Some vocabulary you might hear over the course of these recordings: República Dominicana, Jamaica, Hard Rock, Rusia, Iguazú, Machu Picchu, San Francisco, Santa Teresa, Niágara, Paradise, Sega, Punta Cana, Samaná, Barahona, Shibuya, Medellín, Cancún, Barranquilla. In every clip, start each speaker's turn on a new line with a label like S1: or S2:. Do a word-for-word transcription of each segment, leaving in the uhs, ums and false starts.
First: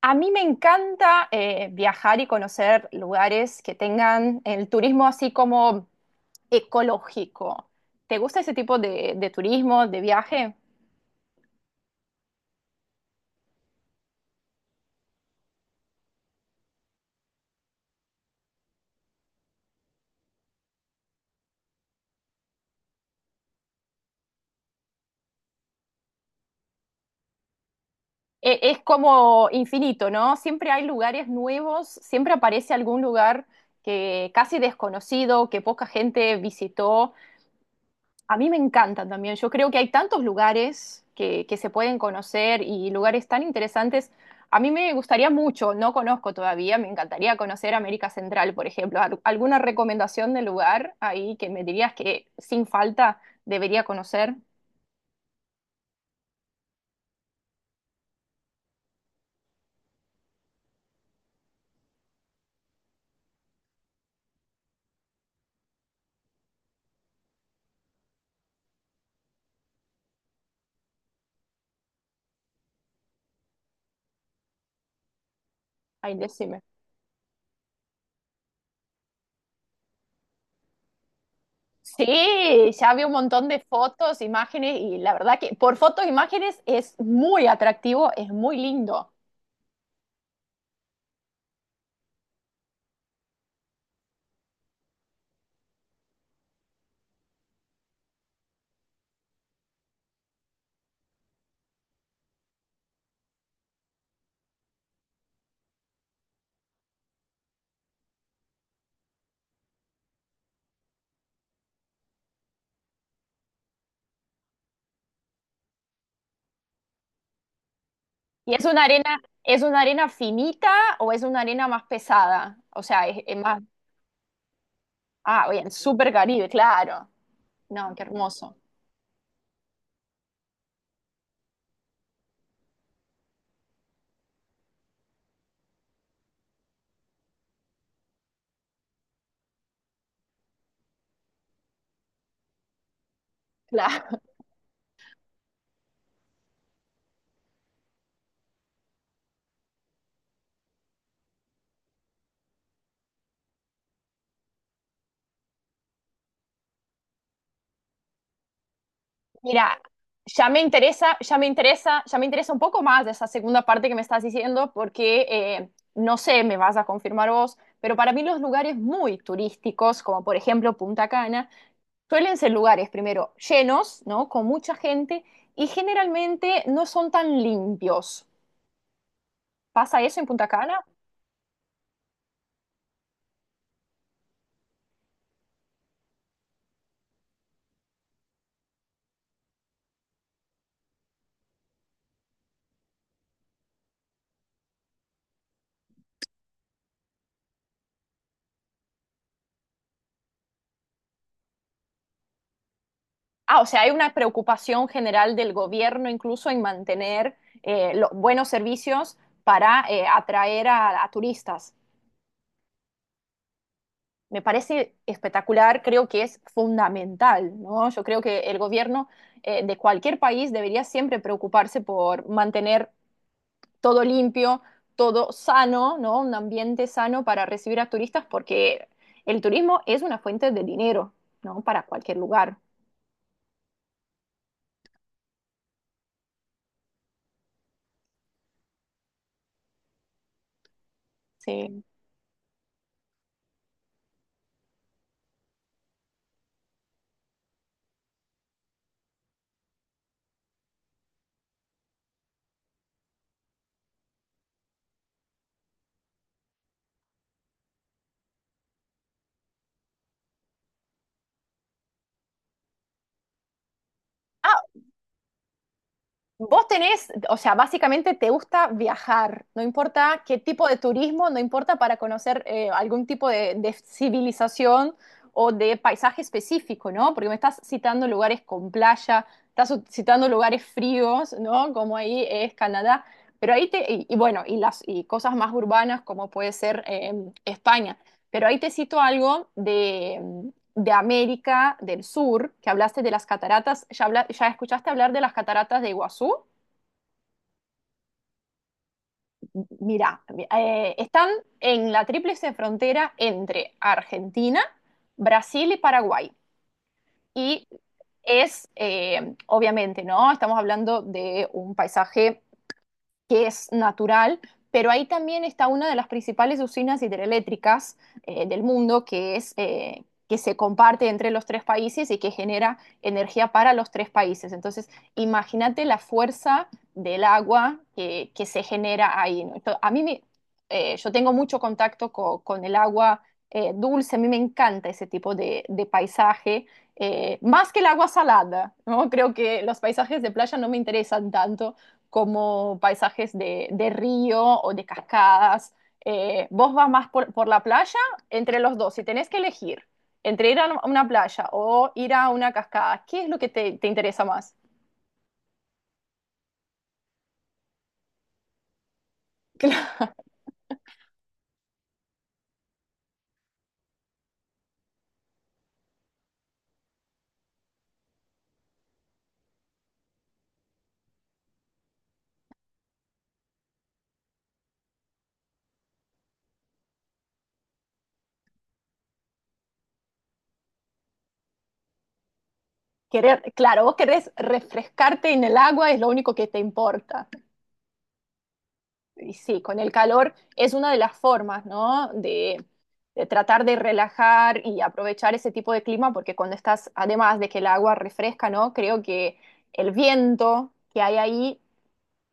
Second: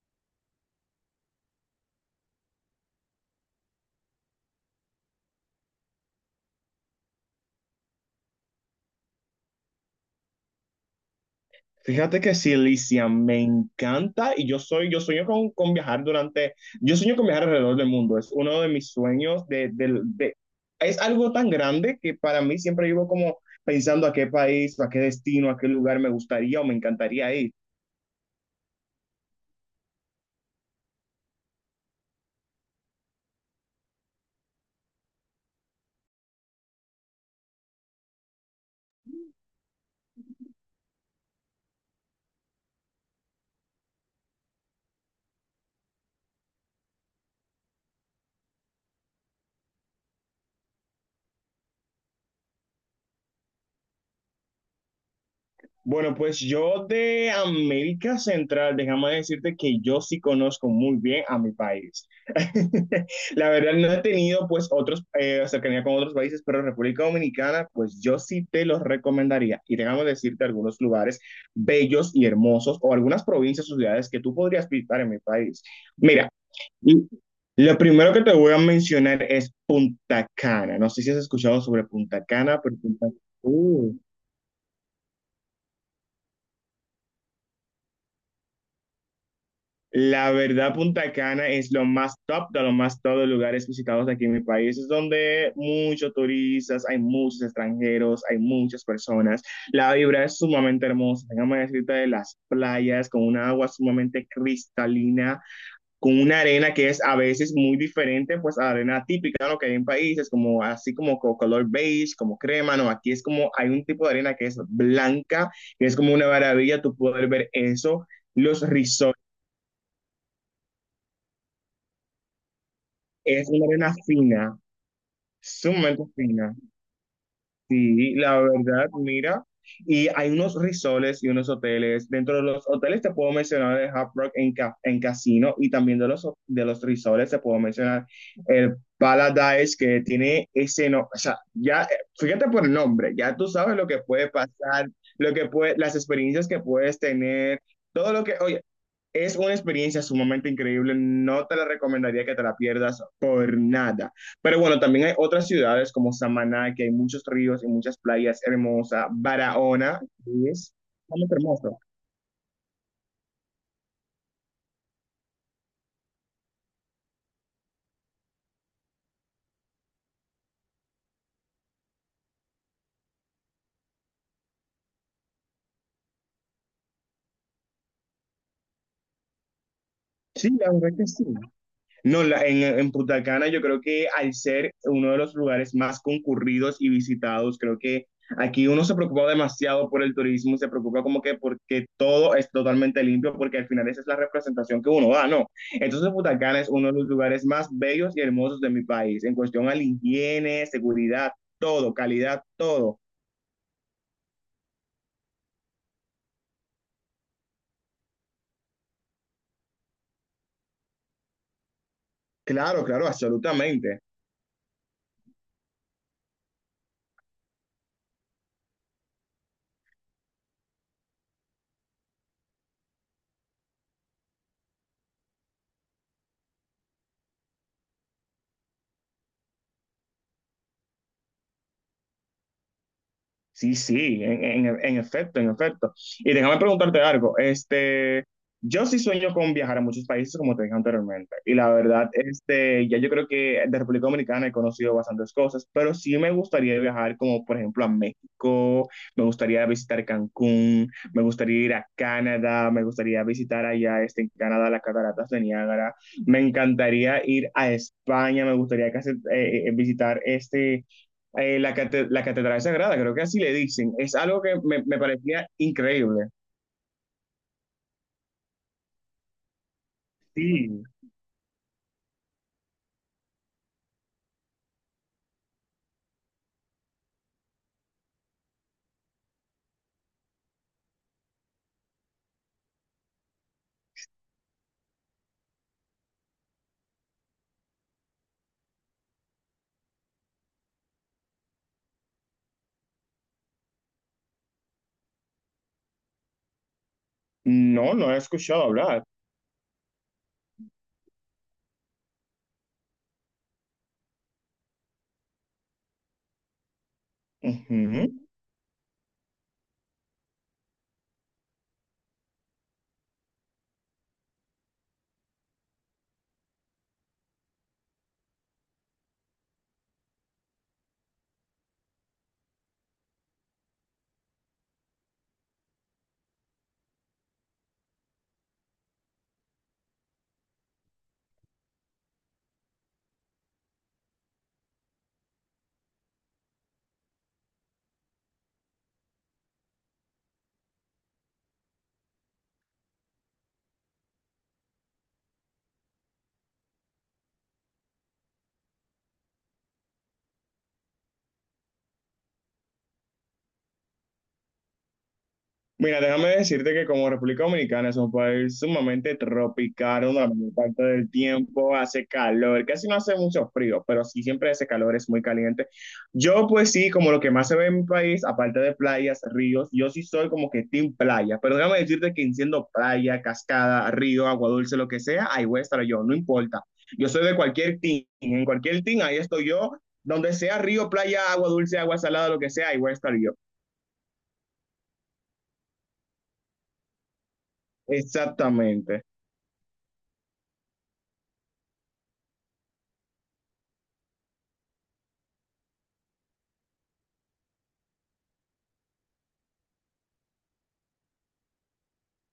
S1: A mí me encanta eh, viajar y conocer lugares que tengan el turismo así como ecológico. ¿Te gusta ese tipo de, de turismo, de viaje?
S2: Fíjate que sí, Alicia, me encanta y yo soy, yo sueño con, con viajar durante, yo sueño con viajar alrededor del mundo. Es uno de mis sueños de, del- de- es algo tan grande que para mí siempre vivo como pensando a qué país, a qué destino, a qué lugar me gustaría o me encantaría ir.
S1: E- es como infinito, ¿no? Siempre hay lugares nuevos, siempre aparece algún lugar que casi desconocido, que poca gente visitó. A mí me encantan también. Yo creo que hay tantos lugares que, que se pueden conocer y lugares tan interesantes. A mí me gustaría mucho, no conozco todavía, me encantaría conocer América Central, por ejemplo. Al- ¿Alguna recomendación de lugar ahí que me dirías que sin falta debería conocer?
S2: Bueno, pues yo de América Central, déjame decirte que yo sí conozco muy bien a mi país. La verdad no he tenido pues otros, eh, cercanía con otros países, pero República Dominicana, pues yo sí te los recomendaría. Y déjame decirte algunos lugares bellos y hermosos o algunas provincias o ciudades que tú podrías visitar en mi país.
S1: Ahí
S2: Mira,
S1: decime.
S2: y lo primero que te voy a mencionar es Punta Cana. No sé si has escuchado sobre
S1: Sí,
S2: Punta Cana, pero
S1: ya vi
S2: Punta
S1: un montón de
S2: Cana...
S1: fotos, imágenes y la verdad que por fotos, imágenes es muy atractivo, es muy lindo.
S2: La verdad, Punta Cana es lo más top de los más top de lugares visitados aquí en mi país. Es donde muchos turistas, hay muchos extranjeros, hay muchas personas. La vibra es sumamente hermosa. Déjame decirte de las playas con una agua sumamente cristalina, con una arena que es a veces muy diferente pues a la arena típica, ¿no? Que hay en países como así como co- color beige, como crema, ¿no? Aquí es como hay un tipo de arena que es blanca, que es como una maravilla tu poder ver eso.
S1: ¿Y
S2: Los
S1: es una
S2: resorts...
S1: arena, es una arena finita o es una arena más pesada? O sea, es, es
S2: Es
S1: más.
S2: una arena fina,
S1: Ah, bien,
S2: sumamente
S1: súper Caribe,
S2: fina.
S1: claro. No, qué
S2: Sí, la
S1: hermoso.
S2: verdad, mira. Y hay unos resorts y unos hoteles. Dentro de los hoteles te puedo mencionar el Hard Rock en, ca- en casino, y también de los, ho- de los resorts te puedo mencionar el Paradise, que tiene ese no, o sea, ya, eh, fíjate por el nombre, ya tú sabes lo que
S1: Claro.
S2: puede pasar, lo que puede, las experiencias que puedes tener, todo lo que, oye, es una experiencia sumamente increíble, no te la recomendaría que te la pierdas por nada. Pero bueno, también hay otras ciudades como Samaná, que hay muchos ríos y muchas playas hermosas,
S1: Mira,
S2: Barahona,
S1: ya
S2: que
S1: me
S2: es
S1: interesa,
S2: realmente
S1: ya me
S2: hermoso.
S1: interesa, ya me interesa un poco más de esa segunda parte que me estás diciendo, porque eh, no sé, me vas a confirmar vos, pero para mí los lugares muy turísticos, como por ejemplo Punta Cana, suelen ser lugares primero llenos, ¿no? Con mucha gente y generalmente no son tan limpios. ¿Pasa eso en Punta
S2: Sí, la
S1: Cana?
S2: verdad que sí. No, la- en, en Punta Cana yo creo que al ser uno de los lugares más concurridos y visitados, creo que aquí uno se preocupa demasiado por el turismo, se preocupa como que porque todo es totalmente limpio, porque al final esa es la representación que uno da, ¿no? Entonces Punta Cana es uno de los lugares más bellos y hermosos de mi país, en cuestión a la higiene, seguridad, todo, calidad, todo.
S1: Ah, o sea, hay una preocupación general del gobierno incluso en mantener eh, los buenos servicios para eh, atraer a, a turistas.
S2: Claro, claro, absolutamente.
S1: Me parece espectacular, creo que es fundamental, ¿no? Yo creo que el gobierno eh, de cualquier país debería siempre preocuparse por mantener todo limpio, todo sano, ¿no? Un ambiente sano para recibir a turistas porque el turismo es una fuente de dinero, ¿no? Para cualquier lugar.
S2: Sí, sí, en, en, en efecto, en efecto. Y déjame preguntarte algo. Este, yo sí sueño con viajar a muchos países, como te dije anteriormente. Y la
S1: Sí.
S2: verdad, este, ya yo creo que de República Dominicana he conocido bastantes cosas, pero sí me gustaría viajar, como por ejemplo a México, me gustaría visitar Cancún, me gustaría ir a Canadá, me gustaría visitar allá, este, en Canadá, las cataratas de Niágara. Me encantaría ir a España, me gustaría casi, eh, eh, visitar este eh, la, cate- la Catedral Sagrada, creo que así le dicen. Es algo que
S1: Ah,
S2: me, me parecía increíble.
S1: Vos tenés, o sea, básicamente te gusta viajar, no importa qué tipo de
S2: Sí.
S1: turismo, no importa para conocer eh, algún tipo de, de civilización o de paisaje específico, ¿no? Porque me estás citando lugares con playa, estás u- citando lugares fríos, ¿no? Como ahí es Canadá, pero ahí te, y, y bueno, y las y cosas más urbanas como puede ser eh, España, pero ahí te cito algo de América del Sur, que hablaste de las cataratas, ¿ya, habla- ya escuchaste hablar de las cataratas de Iguazú?
S2: No, no he escuchado hablar.
S1: M- Mira, eh, están en la tríplice frontera entre Argentina, Brasil y Paraguay. Y
S2: Ujú.
S1: es, eh, obviamente, ¿no? Estamos hablando de un paisaje que es natural, pero ahí también está una de las principales usinas hidroeléctricas eh, del mundo, que es eh, que se comparte entre los tres países y que genera energía para los tres países. Entonces, imagínate la fuerza del agua que, que se genera ahí, ¿no? Entonces, a mí me- eh, yo tengo mucho contacto co- con, el agua eh, dulce, a mí me encanta ese tipo de, de paisaje, eh, más que el agua salada, ¿no? Creo que los paisajes de playa no me interesan tanto como paisajes de, de río o de cascadas. Eh, vos vas más por, por la playa, entre los dos, si tenés que elegir entre ir a una playa o ir a una cascada, ¿qué es lo que te, te interesa más?
S2: Mira, déjame decirte que como República Dominicana es un país sumamente tropical, una la mayor parte del tiempo hace calor, casi no hace mucho frío, pero sí siempre hace calor, es muy caliente. Yo pues sí, como lo que más se ve en mi país, aparte de playas, ríos, yo sí soy como que team playa, pero déjame decirte que siendo playa, cascada, río, agua dulce, lo que sea, ahí voy a estar yo, no importa. Yo soy de cualquier team, en cualquier team, ahí estoy yo, donde sea río, playa, agua dulce, agua salada, lo que sea, ahí voy a estar yo.
S1: Querer, claro, vos querés refrescarte en el agua, es lo único que te importa.
S2: Exactamente.
S1: Y sí, con el calor es una de las formas, ¿no? De, de tratar de relajar y aprovechar ese tipo de clima, porque cuando estás, además de que el agua refresca, ¿no? Creo que el viento que hay ahí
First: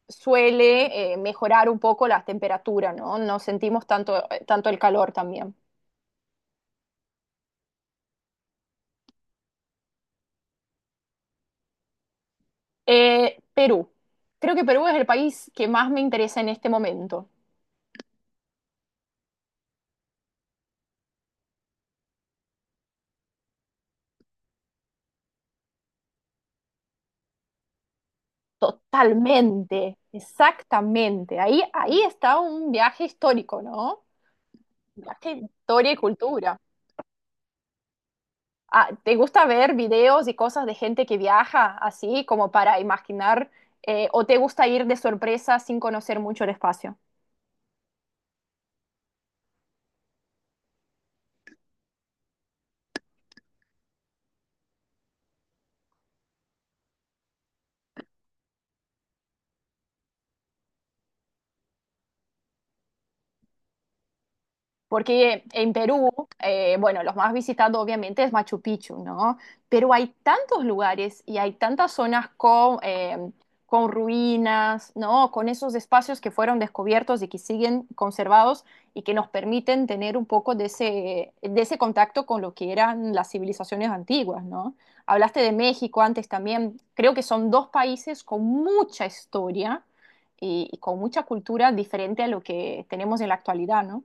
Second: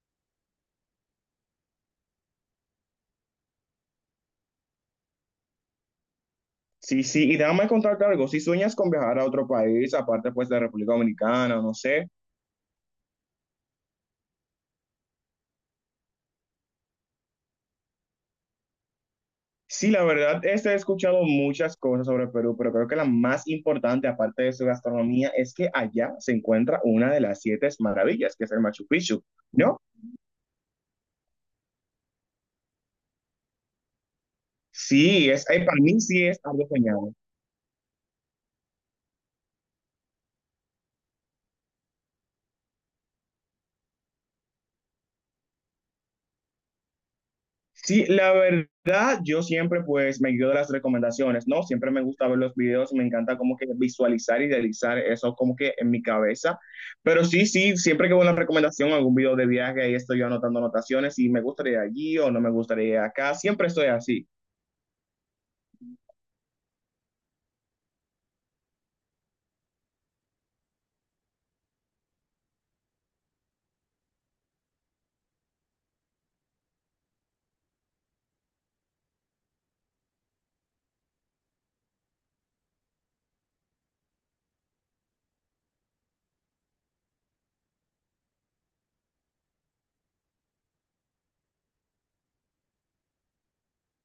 S1: suele eh, mejorar un poco las temperaturas, ¿no? No sentimos tanto, eh, tanto el calor también.
S2: Sí, sí, y déjame contarte algo, si sueñas con viajar a otro país, aparte pues de República Dominicana, no sé.
S1: Eh, Perú. Creo que Perú es el país que más me interesa en este momento.
S2: Sí, la verdad, este, he escuchado muchas cosas sobre Perú, pero creo que la más importante, aparte de su gastronomía, es que allá se encuentra una de las siete maravillas, que es el Machu Picchu, ¿no?
S1: Totalmente, exactamente. Ahí, ahí está un viaje histórico, ¿no? Es
S2: Sí,
S1: que
S2: es, eh, para
S1: historia y
S2: mí sí es
S1: cultura.
S2: algo genial.
S1: Ah, ¿te gusta ver videos y cosas de gente que viaja así como para imaginar? eh, ¿o te gusta ir de sorpresa sin conocer mucho el espacio?
S2: Sí, la verdad, yo siempre pues me guío de las recomendaciones, ¿no? Siempre me gusta ver los videos, me encanta como que visualizar, idealizar eso como que en mi cabeza. Pero sí, sí, siempre que veo una recomendación, algún video de viaje, ahí estoy yo anotando anotaciones y me gustaría allí o no me gustaría acá, siempre estoy así.
S1: Porque en Perú, eh, bueno, los más visitados obviamente es Machu Picchu, ¿no? Pero hay tantos lugares y hay tantas zonas con, eh, con ruinas, ¿no? Con esos espacios que fueron descubiertos y que siguen conservados y que nos permiten tener un poco de ese, de ese contacto con lo que eran las civilizaciones antiguas, ¿no? Hablaste de México antes también. Creo que son dos países con mucha historia y, y con mucha cultura diferente a lo que tenemos en la actualidad, ¿no?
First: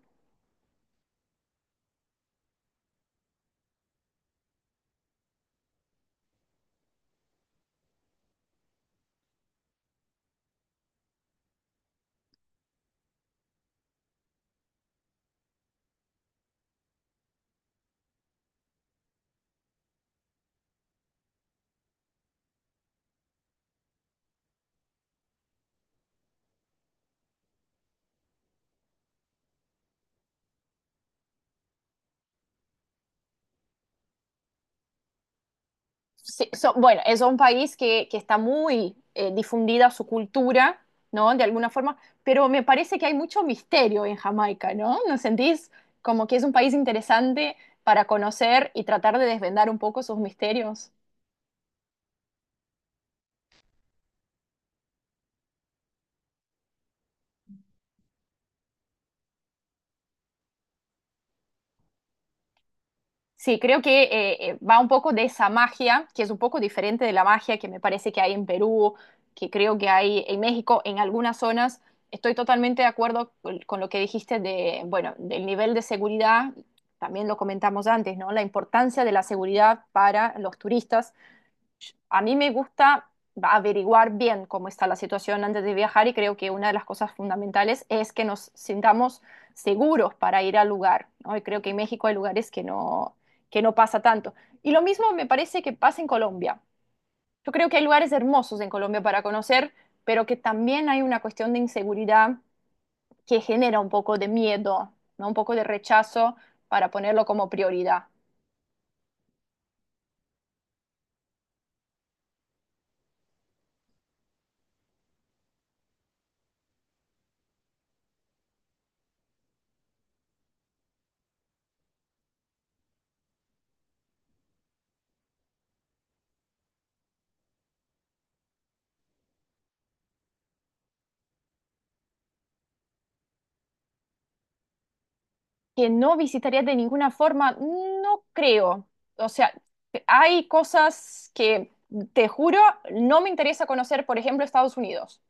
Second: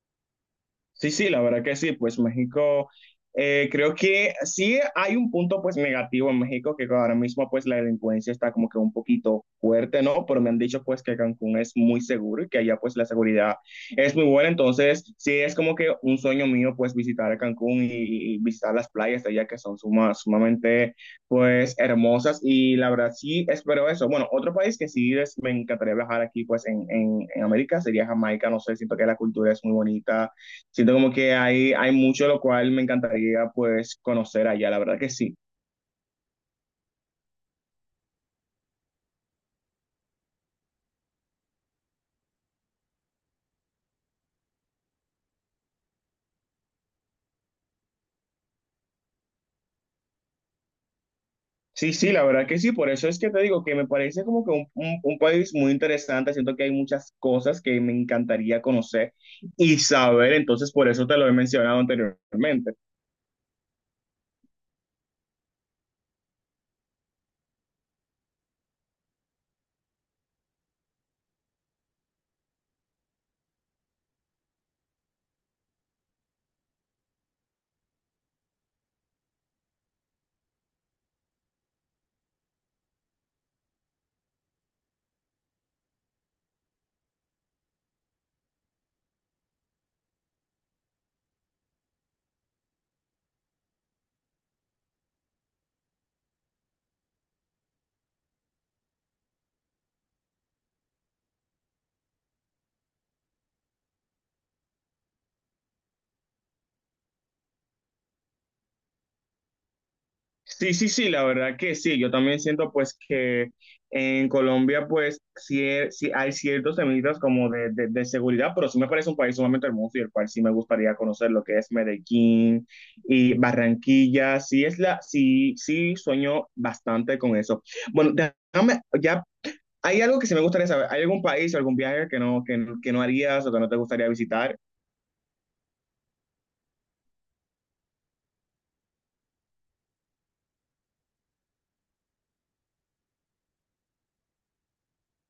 S2: Sí, sí, la verdad que sí, pues México, eh, creo que sí hay un punto pues negativo en México, que ahora mismo pues la delincuencia está como que un poquito fuerte, ¿no? Pero me han dicho pues que Cancún es muy seguro y que allá pues la seguridad es muy buena, entonces sí es como que un sueño mío pues visitar a Cancún y, y visitar las playas de allá que son suma- sumamente pues hermosas y la verdad sí espero eso. Bueno, otro país que sí es- me encantaría viajar aquí pues en, en, en América sería Jamaica, no sé, siento que la cultura es muy bonita. Siento como que hay, hay mucho lo cual me encantaría pues conocer allá, la verdad que sí.
S1: Sí, so- bueno, es un país que, que está muy eh, difundida su cultura, ¿no? De alguna forma, pero me parece que hay mucho misterio en Jamaica, ¿no? ¿No sentís como que es un país interesante para conocer y tratar de desvendar un poco sus misterios?
S2: Sí, sí, la verdad que sí, por eso es que te digo que me parece como que un, un- un país muy interesante, siento que hay muchas cosas que me encantaría conocer y saber, entonces por eso te lo he mencionado anteriormente.
S1: Sí, creo que eh, eh, va un poco de esa magia, que es un poco diferente de la magia que me parece que hay en Perú, que creo que hay en México, en algunas zonas. Estoy totalmente de acuerdo con con lo que dijiste de, bueno, del nivel de seguridad, también lo comentamos antes, ¿no? La importancia de la seguridad para los turistas a mí me gusta averiguar bien cómo está la situación antes de viajar y creo que una de las cosas fundamentales es que nos sintamos seguros para ir al lugar, ¿no? Y creo que en México hay lugares que no, que no pasa tanto. Y lo mismo me parece que pasa en Colombia. Yo creo que hay lugares hermosos en Colombia para conocer, pero que también hay una cuestión de inseguridad que genera un poco de miedo, ¿no? Un poco de rechazo para ponerlo como prioridad.
S2: Sí, sí, sí, la verdad que sí. Yo también siento pues que en Colombia pues sí, he- sí hay ciertos temitas como de, de, de seguridad, pero sí me parece un país sumamente hermoso y el cual sí me gustaría conocer lo que es Medellín y Barranquilla. Sí, es la, sí, sí sueño bastante con eso. Bueno, déjame, ya hay algo que sí me gustaría saber. ¿Hay algún país o algún viaje que no, que, no- que no harías o que no te gustaría visitar?
S1: Que no visitaría de ninguna forma, no creo. O sea, hay cosas que, te juro, no me interesa conocer, por ejemplo, Estados Unidos.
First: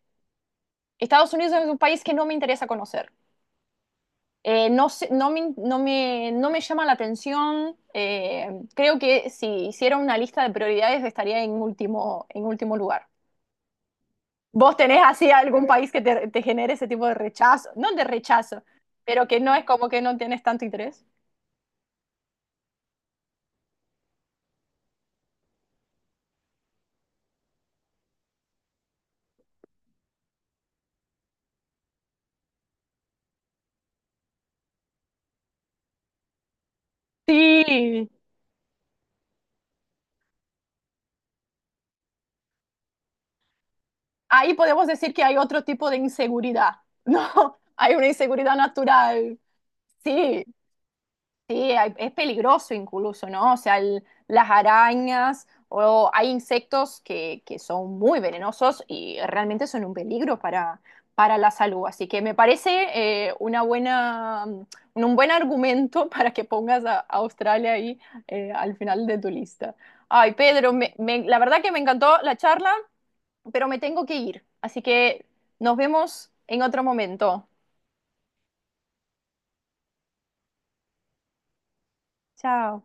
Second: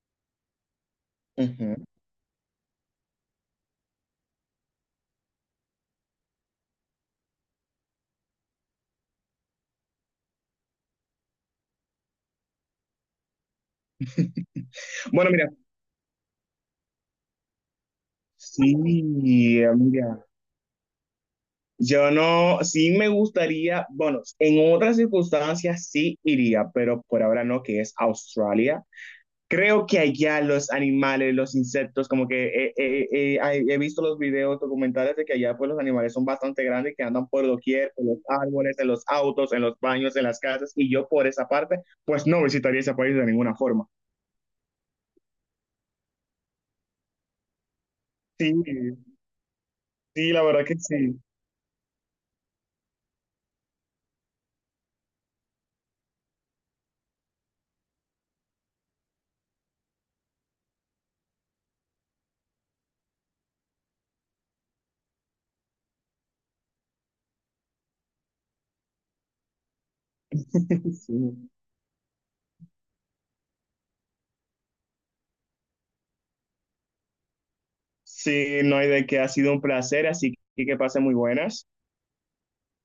S1: Estados Unidos es
S2: Ujú.
S1: un país que no me interesa conocer. Eh, no sé- no me, no me- no me llama la atención. Eh, creo que si hiciera una lista de prioridades estaría en último, en último lugar. ¿Vos tenés así
S2: Bueno, mira,
S1: algún país que te, te genere ese tipo de rechazo? No de rechazo,
S2: sí,
S1: pero que no es como que no
S2: mira.
S1: tienes tanto interés.
S2: Yo no, sí me gustaría, bueno, en otras circunstancias sí iría, pero por ahora no, que es Australia. Creo que allá los animales, los insectos, como que eh, eh, eh, hay- he visto los videos documentales de que allá pues los animales son bastante grandes, que andan por doquier, en
S1: Sí,
S2: los árboles, en los autos, en los baños, en las casas, y yo por esa parte pues no visitaría ese país de ninguna forma.
S1: ahí podemos decir que hay otro tipo de inseguridad, ¿no? Hay una
S2: Sí,
S1: inseguridad natural.
S2: sí, la
S1: Sí,
S2: verdad que sí.
S1: sí, hay- es peligroso incluso, ¿no? O sea, el- las arañas o hay insectos que, que son muy venenosos y realmente son un peligro para, para la salud. Así que me parece eh, una buena, mm, un buen argumento para que pongas a, a Australia ahí eh, al final de tu lista. Ay, Pedro, me- me- la
S2: Sí,
S1: verdad que me encantó la charla, pero me tengo que ir. Así que nos vemos en otro momento.
S2: sí, no hay de qué, ha sido un placer, así que que pasen muy buenas.
S1: Chao.